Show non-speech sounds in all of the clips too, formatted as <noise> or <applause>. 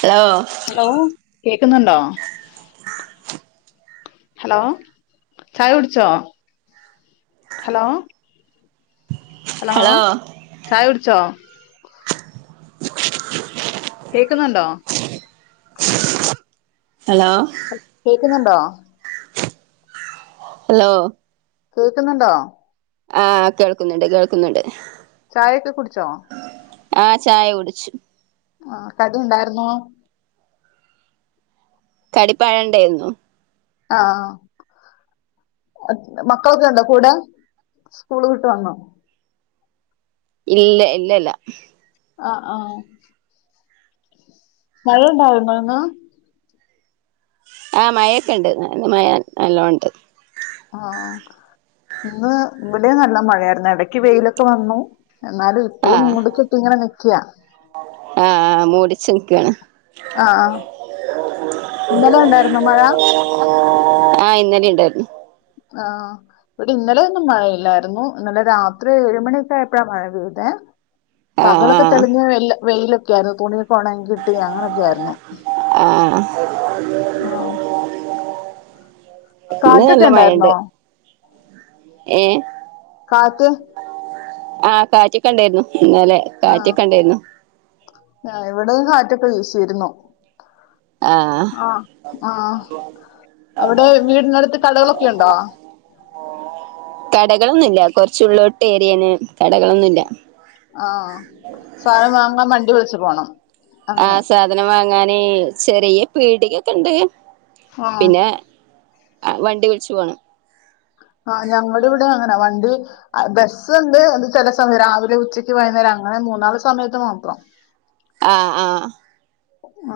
Hello hello കേക്ക്‌ന്നുണ്ടോ hello ചായകുടിച്ചോ hello hello ചായകുടിച്ചോ കേക്ക്‌ന്ന്ണ്ടോ ഹലോ കേക്കുന്നുണ്ടോ ഹലോ കേക്കുന്നുണ്ടോ ആഹ് കേൾക്കുന്നുണ്ട് കേൾക്കുന്നുണ്ട് ചായ ഒക്കെ കുടിച്ചോ ആഹ് ചായ കുടിച്ച് ആഹ് കടി ഇണ്ടായിരുന്നോ കടി പഴം ഇണ്ടായിരുന്നു ആഹ് മക്കളൊക്കെ ഇണ്ടോ കൂടെ സ്കൂള് വിട്ട് വന്നോ ഇല്ലെ ഇല്ല ഇല്ല ആഹ് ആഹ് മഴ ഉണ്ടാര്ന്നോ ഇന്ന് ആഹ് മയൊക്കെണ്ട് ഇന്ന് മയ നല്ലോണം ഉണ്ട് ആഹ് ആഹ് ഇന്ന് ഇവിടേം നല്ല മഴയാരിന്ന് എടക്ക് വെയിലൊക്കെ വന്നു എന്നാലും- ഇപ്പഴും മൂടിക്കെട്ടി ഇങ്ങനെ നിക്ക്ക ആഹ് ആഹ് മൂടിച്ച് നിക്കാണ് ആഹ് മഴ ആഹ് ഇന്നലെ ഇണ്ടായിരുന്നു ആഹ് ഇവിടെ ഇന്നലെയൊന്നും മഴയില്ലായിരുന്നു ഇന്നലെ രാത്രി ഏഴ് മണിയൊക്കെയായപ്പഴാ മഴ പെയ്തെ ആ പകലൊക്കെ തെളിഞ്ഞ ആ വെയിലൊക്കെ ആയിരുന്നു തുണിയൊക്കെ ഒണങ്ങി കിട്ടി അങ്ങനൊക്കെ ആയിരുന്നു ആഹ് ആഹ് ഇന്ന് കാറ്റൊക്കെ ഇണ്ടായിരുന്നോ ഏയെ കാറ്റ് - ആഹ് കാറ്റൊക്കെ ഇണ്ടായ്രുന്നു ഇന്നലെ കാറ്റൊക്കെ ഇണ്ടായിരുന്നു ആഹ് ഇവടെയും കാറ്റൊക്കെ വീശിരുന്നു ആ ആഹ് ആ ഹ് അവടെ വീടിനടുത്ത് കടകളൊക്കെ ഒണ്ടോ കടകളൊന്നുല്ല കൊറച്ചു ഉള്ളോട്ട് ഏരിയാണ് കടകളൊന്നുല്ല ആഹ് സാധനം വാങ്ങാൻ വണ്ടി വിളിച്ചു പോണം അങ്ങനെ ആഹ് സാധനം വാങ്ങാനെ ചെറിയ പീടികയൊക്കെ ഇണ്ട് ആഹ് പിന്നെ വണ്ടി വിളിച്ചു പോണം ആഹ് ഞങ്ങടെ ഇവടെ അങ്ങന വണ്ടി- ബസ് ഒണ്ട് അത് ചെല സമയം രാവിലെ ഉച്ചക്ക് വൈയ്കുന്നേരം അങ്ങനെ മൂന്നാല് സമയത്ത് മാത്രം ആഹ് ആഹ്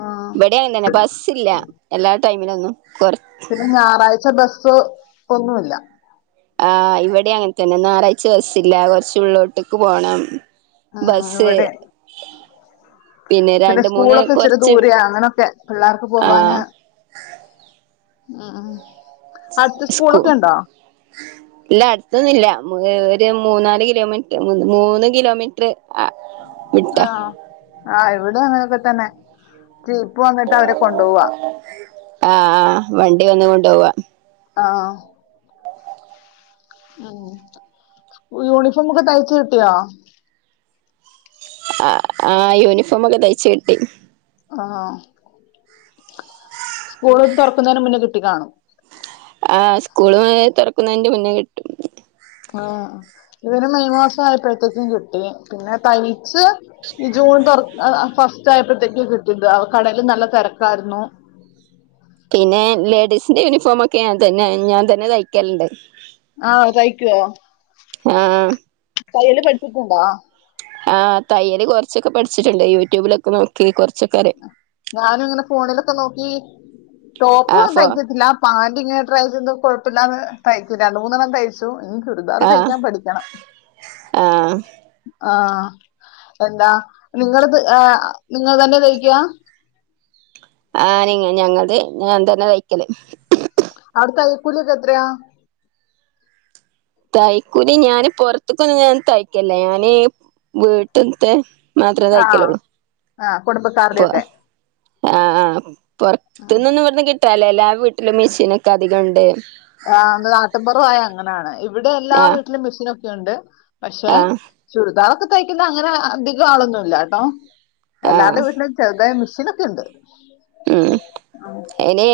ആഹ് ഇവിടേം അങ്ങനെ ബസ്സില്ല എല്ലാ ടൈമിനൊന്നും കൊറ- പിന്നെ ഞായറാഴ്ച ബസ്സ് ഒന്നുയില്ല ആഹ് ഇവിടെ അങ്ങനെ തന്നെ ഞായറാഴ്ച ബസില്ല കൊറച്ച് ഉള്ളിലോട്ടക്ക് പോണം ആഹ് ബസ്സ് ഇവിടെ- പിന്നെ രണ്ട് മൂന്ന് സ്കൂളൊക്കെ ഇച്ചരി കുറച്ച് ദൂരെയ അങ്ങനൊക്കെ പിള്ളേർക്ക് ആ പോവാന് ആഹ് ആഹ് അടുത്ത് സ്കൂ സ്കൂളൊക്കെ ഉണ്ടോ ഇല്ല അടുത്തൊന്നില്ല ഒരു മൂന്നാല് കിലോമീറ്റർ മൂന്ന് കിലോമീറ്റ- മീറ്ററ് വിട്ട ആഹ് ഇവിടെ അങ്ങനെക്കെ തന്നെ ജീപ്പ് വന്നിട്ട് അവരെ കൊണ്ടുപോവാ ആഹ് ആഹ് വണ്ടി വന്ന് കൊണ്ടു പോവാ ആഹ് ഉം യൂണിഫോമൊക്കെ തൈച്ച് കിട്ടിയോ ആ ആ യൂണിഫോമൊക്കെ തയ്ച്ച് കിട്ടി ആ സ്കൂള് തുറക്കുന്നതിന് മുന്നേ കിട്ടി കാണും ആ സ്കൂളും തുറക്കുന്നതിന്റെ മുന്നേ കിട്ടും ആ ഇവര് മെയ് മാസം ആയപ്പോഴത്തേക്കും കിട്ടി പിന്നെ തൈ ച്ച് ജൂൺ തുറ ഫസ്റ്റ് ആയപ്പോഴത്തേക്ക് കിട്ടിയത് കടേൽ നല്ല തിരക്കായിരുന്നു പിന്നെ ലേഡീസിന്റെ യൂണിഫോം ഒക്കെ ഞാൻ തന്നെ ഞാൻ തന്നെ തയ്ക്കലുണ്ട് ആ തയ്ക്കുവോ ആ തയ്യല് പഠിച്ചിട്ടുണ്ടോ ആ തയ്യല് കുറച്ചൊക്കെ പഠിച്ചിട്ടുണ്ട് യൂട്യൂബിലൊക്കെ നോക്കി നോക്കി കുറച്ചൊക്ക ഞാനിങ്ങനെ ഫോണിലൊക്കെ നോക്കി ടോപ്പ് ഒന്നും ആഫോ തയ്ക്കത്തില്ല പാന്റ് ഇങ്ങനെ ട്രൈ ചെയ്ത് കൊഴപ്പില്ലാതെ തയ്ക്കും രണ്ട് മൂന്നെണ്ണം തയ്ച്ചു തൈച്ചു ഇനി ചുരിദാറ് ആഹ് തയിക്കാൻ പഠിക്കണം ആഹ് ആ എന്താ നിങ്ങത് നിങ്ങൾ തന്നെ തയ്ക്കുവ ആ ഞങ്ങളുടെ ഞാൻ തന്നെ തയ്ക്കല് അവിടെ തൈയ്യ കുലിയക്കെത്രയാ തയ്ക്കൂലി ഞാന് പൊറത്തുക്കൊന്നും ഞാൻ തയ്ക്കലില്ല ഞാന് വീട്ട്ത്തെ മാത്രേ ആഹ് തയ്ക്കലുള്ളൂ ആഹ് ഇപ്പ കുടുംബക്കാരുടെയൊക്കെ ആ ആ പൊറത്തുന്നൊന്നും ഇവിടുന്ന് കിട്ടാല്ല എല്ലാ വീട്ടിലും മെഷീനൊക്കെ അധികം ഉണ്ട് ആ നാട്ടിൻപുറായ അങ്ങനെയാണ് ഇവിടെ എല്ലാ ആഹ് വീട്ടിലും മിഷിനൊക്കെയുണ്ട് പക്ഷെ ആഹ് ചുരിദാറക്കെ തയ്ക്കുന്ന അങ്ങനെ അധികം ആളൊന്നും ഇല്ലട്ടോ ആഹ് എല്ലാർടെയും വീട്ടില് ചെറുതായി മിഷൻ നൊക്കെ ഉണ്ട് ഉം ആ. അയിന്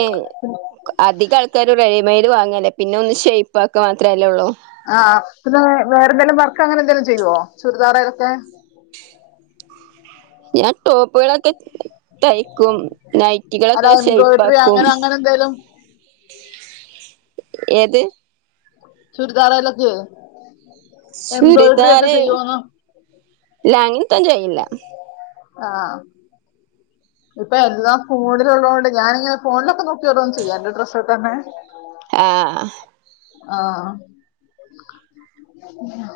അധികം ആൾക്കാരും റെഡിമൈഡ് വാങ്ങല്ലേ പിന്നെ ഒന്ന് ഷേയ്പ്പാക്കാൻ മാത്രയല്ലേ ഉള്ളൂ ആ പിന്നെ വേറെന്തെലും വർക്ക് അങ്ങനെ എന്തെങ്കിലും ചെയ്യുവോ ചുരിദാറെലൊക്കെ <inaudible> ഞാൻ ടോപ്പുകളൊക്കെ തയ്ക്കും അല്ല നൈറ്റികളൊക്കെ എംബ്രോയിഡറി ഷെയ്പ്പാക്കും അങ്ങനെ അങ്ങനെ എന്തേലും ഏത് ചുരിദാറെലൊക്കെ എംബ്രോയ്ഡറി ഒക്കെ ചുരിദാറ് ചെയ്യുവോന്ന് ഇല്ല അങ്ങനത്തെയൊന്നും ചെയ്യില്ല ആ ഇപ്പ എല്ലാം ഫോണില് ഉള്ളതുകൊണ്ട് ഞാനിങ്ങനെ ഫോണിലൊക്കെ നോക്കിയോരൊന്ന് ചെയ്യാം എന്റെ ഡ്രസ്സ് തന്നെ ആ ആഹൺ ഇങ്ങനെ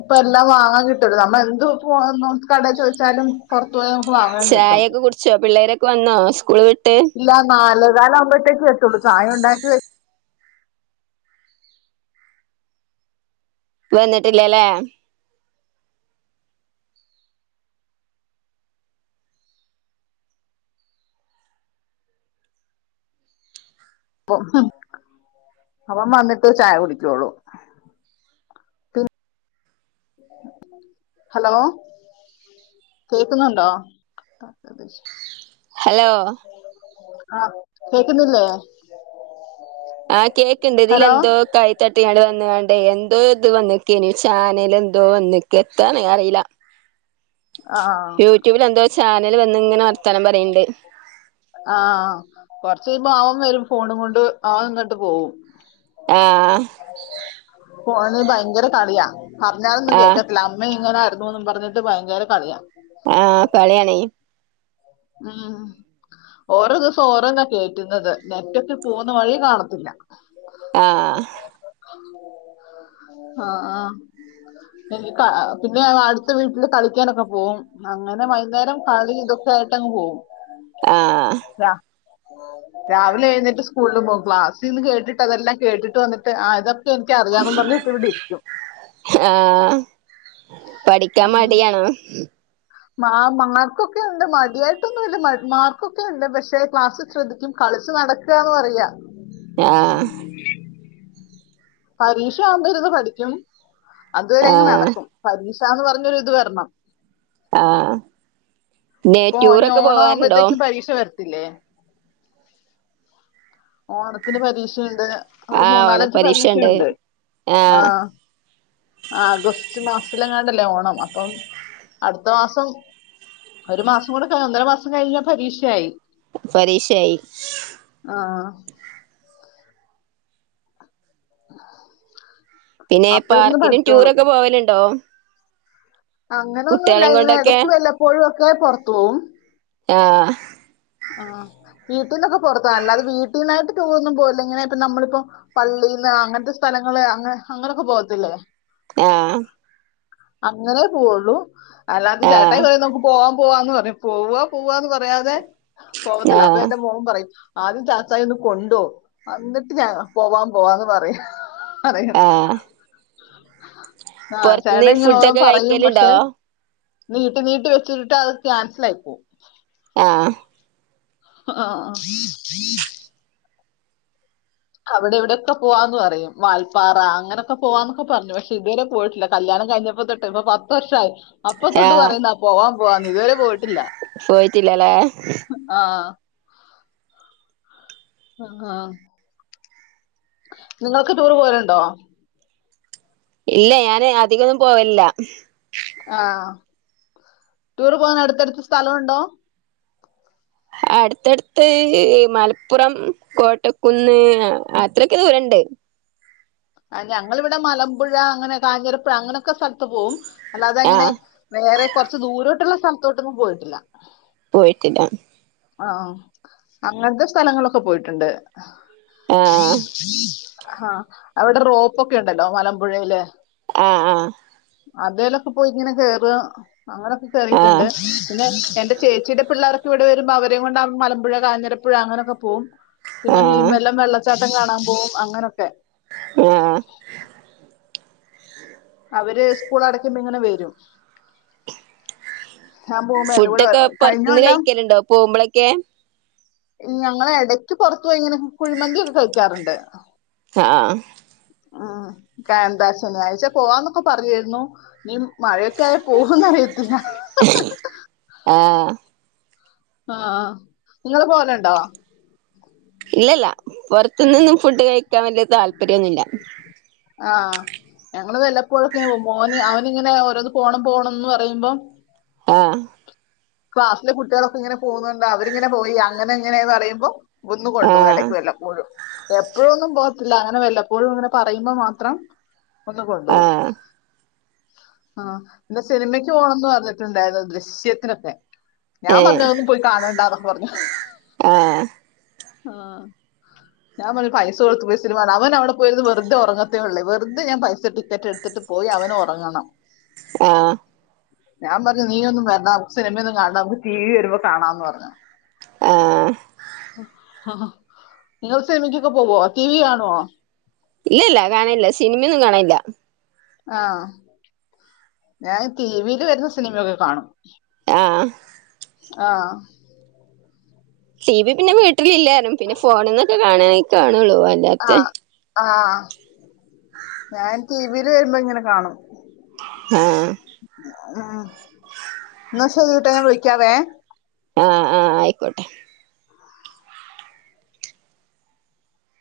ഇപ്പ എല്ലാം വാങ്ങാൻ കിട്ടുള്ളൂ നമ്മള് എന്ത് <unintelligible> കടെ ചോദിച്ചാലും പുറത്ത് പോയി നമുക്ക് വാങ്ങാം ചായൊക്കെ കുടിച്ചോ പിള്ളേരൊക്കെ വന്നോ സ്കൂള് വിട്ട് ഇല്ല നാലെകാല് ആവുമ്പഴത്തേക്കു എത്തുള്ളൂ ചായ ഒണ്ടാക്കി വെ വെന്നിട്ടില്ലാല്ലെ പ്പൊ അവൻ വന്നിട്ടെ ചായ കുടിക്കൂള്ളു ഹലോ കേക്കുന്നുണ്ടോ ഹലോ ആഹ് കേക്കുന്നില്ലേ ആഹ് കേക്കിണ്ട് ഹലോ ഇതിലെന്തോ ക തട്ടിങ്ങാട് വന്ന്കണ്ടേ എന്തോ ഇത് വന്നിക്കേനി ചാനൽ എന്തോ വന്ന്ക്ക് എത്താണ് അറിയില്ല ആഹ് യൂട്യൂബിൽ എന്തോ ചാനൽ വന്നിങ്ങനെ വർത്താനം പറയിണ്ട് ആഹ് കൊറച്ചഴിമ്പോ അവൻ വരും ഫോണും കൊണ്ട് അവന്നിട്ട് പോവും ആഹ് ഫോണിൽ ഭയങ്കര കളിയാ. പറഞ്ഞാലൊന്നും ആഹ് കേക്കത്തില്ല അമ്മേം ഇങ്ങനാര് ന്നൂന്ന് പറഞ്ഞിട്ട് ഭയങ്കര കളിയാ ആഹ് കളിയാണേ ഉം ഓരോ ദിവസം ഓരോന്നാ കേറ്റുന്നത് നെറ്റൊക്കെ പോവുന്ന വഴി കാണത്തില്ല ആഹ് ആഹ് ഇനി ക പിന്നെ അടുത്ത വീട്ടില് കളിക്കാനൊക്കെ പോവും അങ്ങനെ വൈന്നേരം കളി ഇതൊക്കെ ട്ടങ്ങ് പോവും. ആഹ് രാ രാവിലെ എഴ്ന്നേറ്റ് സ്കൂളിൽ പോം. ക്ലാസിന്ന് കേട്ടിട്ടതെല്ലാം കേട്ടിട്ട് വന്നിട്ട് ആഹ് ഇതൊക്കെ എനിക്കറിയാന്ന് പറഞ്ഞിപ്പിവിടിരിക്കും. ഏഹ്. പഠിക്കാൻ ഉം. മടിയാണോ? മാ മാർക്കൊക്കെ ഉണ്ട് മടിയായിട്ടൊന്നുല്ല മാർക്കൊക്കെ ഉണ്ട് പക്ഷെ ക്ലാസ്സിൽ ശ്രദ്ധിക്കും. കളിച്ചു നടക്കാന്ന് പറയാ ആഹ് പരീക്ഷ ആവുമ്പൊ ഇര്ന്ന് പഠിക്കും. അതുവരെങ്ങ് ആഹ് നടക്കും. പരീക്ഷാന്ന് പറഞ്ഞൊരു ഇത് വരണം. ആഹ് നെ ഇപ്പൊ ടൂറൊക്കെ പോവാറുണ്ടോ ഇഞ്ഞോണാവുമ്പത്തേക്കും പരീക്ഷ വര ത്തില്ലേ? ഓണത്തിന് പരീക്ഷയുണ്ട്. ഒരു ആഹ് മൂന്നാലഞ്ച് ഓണപരീക്ഷണ്ട് പരീക്ഷയുണ്ട് ആഹ് ആഹ് ആഗസ്റ്റ് മാസത്തിലെങ്ങാണ്ടല്ലെ ഓണം അപ്പം അടുത്ത മാസം ഒരു മാസം കൂടെക ഒന്നര മാസം കഴിഞ്ഞാ പരീക്ഷയായി പരീക്ഷയായി ആഹ് പിന്നെ അപ്പൊ ഇരുന്ന് പാർക്കിലും പഠിച്ചോളും ടൂറൊക്കെ പോവല്ണ്ടോ? അങ്ങനെ ഒന്നൂല്ല. ഇങ്ങനെ കൊണ്ടൊക്കെ എടക്ക് വല്ലപ്പോഴു ഒക്കെ പൊറത്ത് പോവും ആഹ് ആഹ് വീട്ടീന്റൊക്കെ പൊറത്താ. അല്ലാതെ വീട്ടീന്നായിട്ട് ടൂറൊന്നും പോവുല്ല ഇങ്ങനേ ഇപ്പം നമ്മളിപ്പം പള്ളീന്നാ അങ്ങൻത്തെ സ്ഥലങ്ങള് അങ്ങനെ അങ്ങനൊക്കെ പോകത്തില്ലെ ആഹ് അങ്ങനെ പോവുള്ളു. അല്ലാതെ ആഹ് ചേട്ടായ് പറയ്യും നമക്ക് പോവാം പോവാന്ന് പറയും പോവ പോവാന്ന് പറയാതെ പോവത്തില്ല അപ്പൊ ആഹ് എന്റെ മോൻ പറയും ആദ്യം ചാച്ചായൊന്ന് കൊണ്ടോ എന്നിട്ട് ഞാ പോവാം പോവാന്ന് പറയ് പറയും ആ പൊറത്ത്ന്ന് ചേട്ടൻ ഇങ്ങനെ ഓരോ ഫുഡൊക്കെ പറയും കഴിക്കെല്ണ്ടോ? പക്ഷെ നീട്ടി നീട്ടി വെച്ചിട്ട് അത് ക്യാൻസലായി പോവും. ആഹ് ആഹ് അവിടെയിവിടൊക്കെ പോവാന്ന് പറയും. വാൽപ്പാറ അങ്ങനൊക്കെ പോവാന്നൊക്കെ പറഞ്ഞു പേഷേയിതുവരെ പോയിട്ടില്ല കല്യാണം കയിഞ്ഞപ്പൊ തൊ ട്ട് ഇപ്പൊ പത്ത് വർഷായി. അപ്പൊതൊട്ട് പറയുന്നാ പോവാം പോവാന്ന് ഇതുവരെ പോയിട്ടില്ല. പോയിട്ടില്ലലേ ആഹ് അ ഹാ നിങ്ങൾക്ക് ടൂറ് പോവല്ണ്ടോ? ഇല്ല. ഞാന് അധികൊന്നും പോവലില്ല. ആഹ്. ടൂർ പോകാനടുത്തടുത്ത് സ്ഥലവുണ്ടോ? അടുത്തട്ത്ത് മലപ്പുറം, കോട്ടക്കുന്ന് അത്രൊക്കെ ദൂരണ്ട്. ആഹ് ഞങ്ങളിവിട മലമ്പുഴ അങ്ങനെ കാഞ്ഞിരപ്പുഴ അങ്ങനൊക്കെ സ്ഥ ത്ത് പോവും. അല്ലാത അങ്ങനെ ആഹ് വേറെ കൊറച്ച് ദൂരോട്ടുള്ള സ്ഥലത്തോട്ടൊന്നും പോയിട്ടില്ല. പോയിട്ടില്ല അഹ് ആഹ് അങ്ങൻത്തെ സ്ഥലങ്ങളിലൊക്കെ പോയിട്ട്ണ്ട് ആഹ് ഹാ അവിടെ റോപ്പ് ഒക്കെ ഉണ്ടല്ലോ മലമ്പുഴയില് ആഹ് ആഹ് അതേലൊക്കെ പോയി ഇങ്ങനെ കേറും അങ്ങനൊക്കെ ആഹ് കേറിയിട്ട്ണ്ട് ആഹ് പിന്നെ എന്റെ ചേച്ചിയുടെ പിള്ളേർ ഇവിടെ വരുമ്പോ അവരേം കൊണ്ട് അ മലമ്പുഴ കാഞ്ഞിരപ്പുഴ അങ്ങനൊക്കെ പോവും പിന്നെ മീൻ ആഹ് വെല്ലം വെള്ളച്ചാ ച്ചാട്ടം കാണാൻ പോവും അങ്ങനൊക്കെ ആഹ് <inaudible> അവര് സ്കൂളടക്കുമ്പോ ഇങ്ങനെ വെരും ഞാൻ പോമ്പോ എന്റെ കൂടെ ഫുഡൊക്കെ പൊറത്തുന്ന് കയിഞ്ഞൊല്ലം കഴിക്കലുണ്ടോ പോകുമ്പളൊക്കെ ഞങ്ങളെടയ്ക്ക് പൊറത്ത് പോയി ഇങ്ങനെ കുഴിമന്തി ഇട്ത്ത് കയിക്കാറുണ്ട് ആഹ് <unintelligible> ശനിയാഴ്ച പോവാന്നൊക്കെ പറഞ്ഞിരുന്നു ഇനി മഴയൊക്കെ പോവൊന്നറിയത്തില്ല ആഹ് ആഹ് ഇങ്ങള് പോവല്ണ്ടോ ഇല്ലല്ല പൊറത്ത്ന്നൊന്നും ഫുഡ് കഴിക്കാൻ വല്യ താല്പര്യോന്നില്ല ആഹ് ഞങ്ങള് വെല്ലപ്പോഴൊക്കിങ്ങനെ പോവും മോന് അവനിങ്ങനെ ഓരോന്ന് പോണം പോണംന്ന് പറയുമ്പോം ആഹ് ക്ലാസ്സിലെ കുട്ട്യാളൊക്കെ ഇങ്ങനെ പോന്നുണ്ട് അവരിങ്ങെനെ പോയി അങ്ങനെ ഇങ്ങനെന്നറയുമ്പോ ഒന്ന് കൊണ്ടു പോവും ആഹ് എടയ്ക്ക് വെല്ലപ്പോഴും എപ്പോഴൊന്നും പോകത്തില്ല അങ്ങനെ വെല്ലപ്പോഴും ഇങ്ങനെ പറയുമ്പോ മാത്രം ഒന്ന് കൊണ്ട് പോവും ആഹ് ആഹ് പിന്നെ സിനിമയ്ക്ക് പോണംന്ന് പറഞ്ഞിട്ടുണ്ടായിരുന്നു ദൃശ്യത്തിനൊക്കെ ഞാൻ പറഞ്ഞു ഏഹ് അതൊന്നും പോയി കാണണ്ടാന്നൊക്കെ പറഞ്ഞു ആഹ് ആഹ് ഞാൻ പറഞ്ഞു പൈസ കൊടുത്ത് ‌പോയി സിനിമ കാണാൻ അവൻ അവിടെ പോയിര്ന്ന് വെർതെ ഉറങ്ങത്തേള്ളൂ വെർതെ ഞാൻ പൈസ ടിക്കറ്റെടുത്തിട്ട് പോയി അവനൊറങ്ങണം ആഹ് ഞാൻ പറഞ്ഞ് നീയൊന്നും വരണ്ട നമുക്ക് സിനിമയൊന്നും കാണണ്ട നമുക്ക് ടീവീ വരുമ്പോ കാണാംന്ന് പറഞ്ഞ് ആഹ് ആഹ് നിങ്ങള് സിൻമക്കൊക്കെ പോവോ ടീവി കാണോ ഇല്ലല്ല കാണലില്ല സിനിമയൊന്നും കാണലില്ല ആഹ് ഞാൻ ടീവീല് വര്ന്ന സിനിമയൊക്കെ കാണും ആഹ് ആഹ് ടീ വി പിന്ന വീട്ടിലില്ലാരും പിന്നെ ഫോണിന്നൊക്കെ കാണാണെൽ കാണുള്ളൂ അല്ലാത്തെ ആഹ് ആഹ് ഞാൻ ടീവീല് വരുമ്പോ ഇങ്ങനെ കാണും ആഹ് ഉം ഇന്ന ശെരി കേട്ടാ ഞാൻ വിളിക്കാവേ ആഹ് ആഹ് അയിക്കോട്ടെ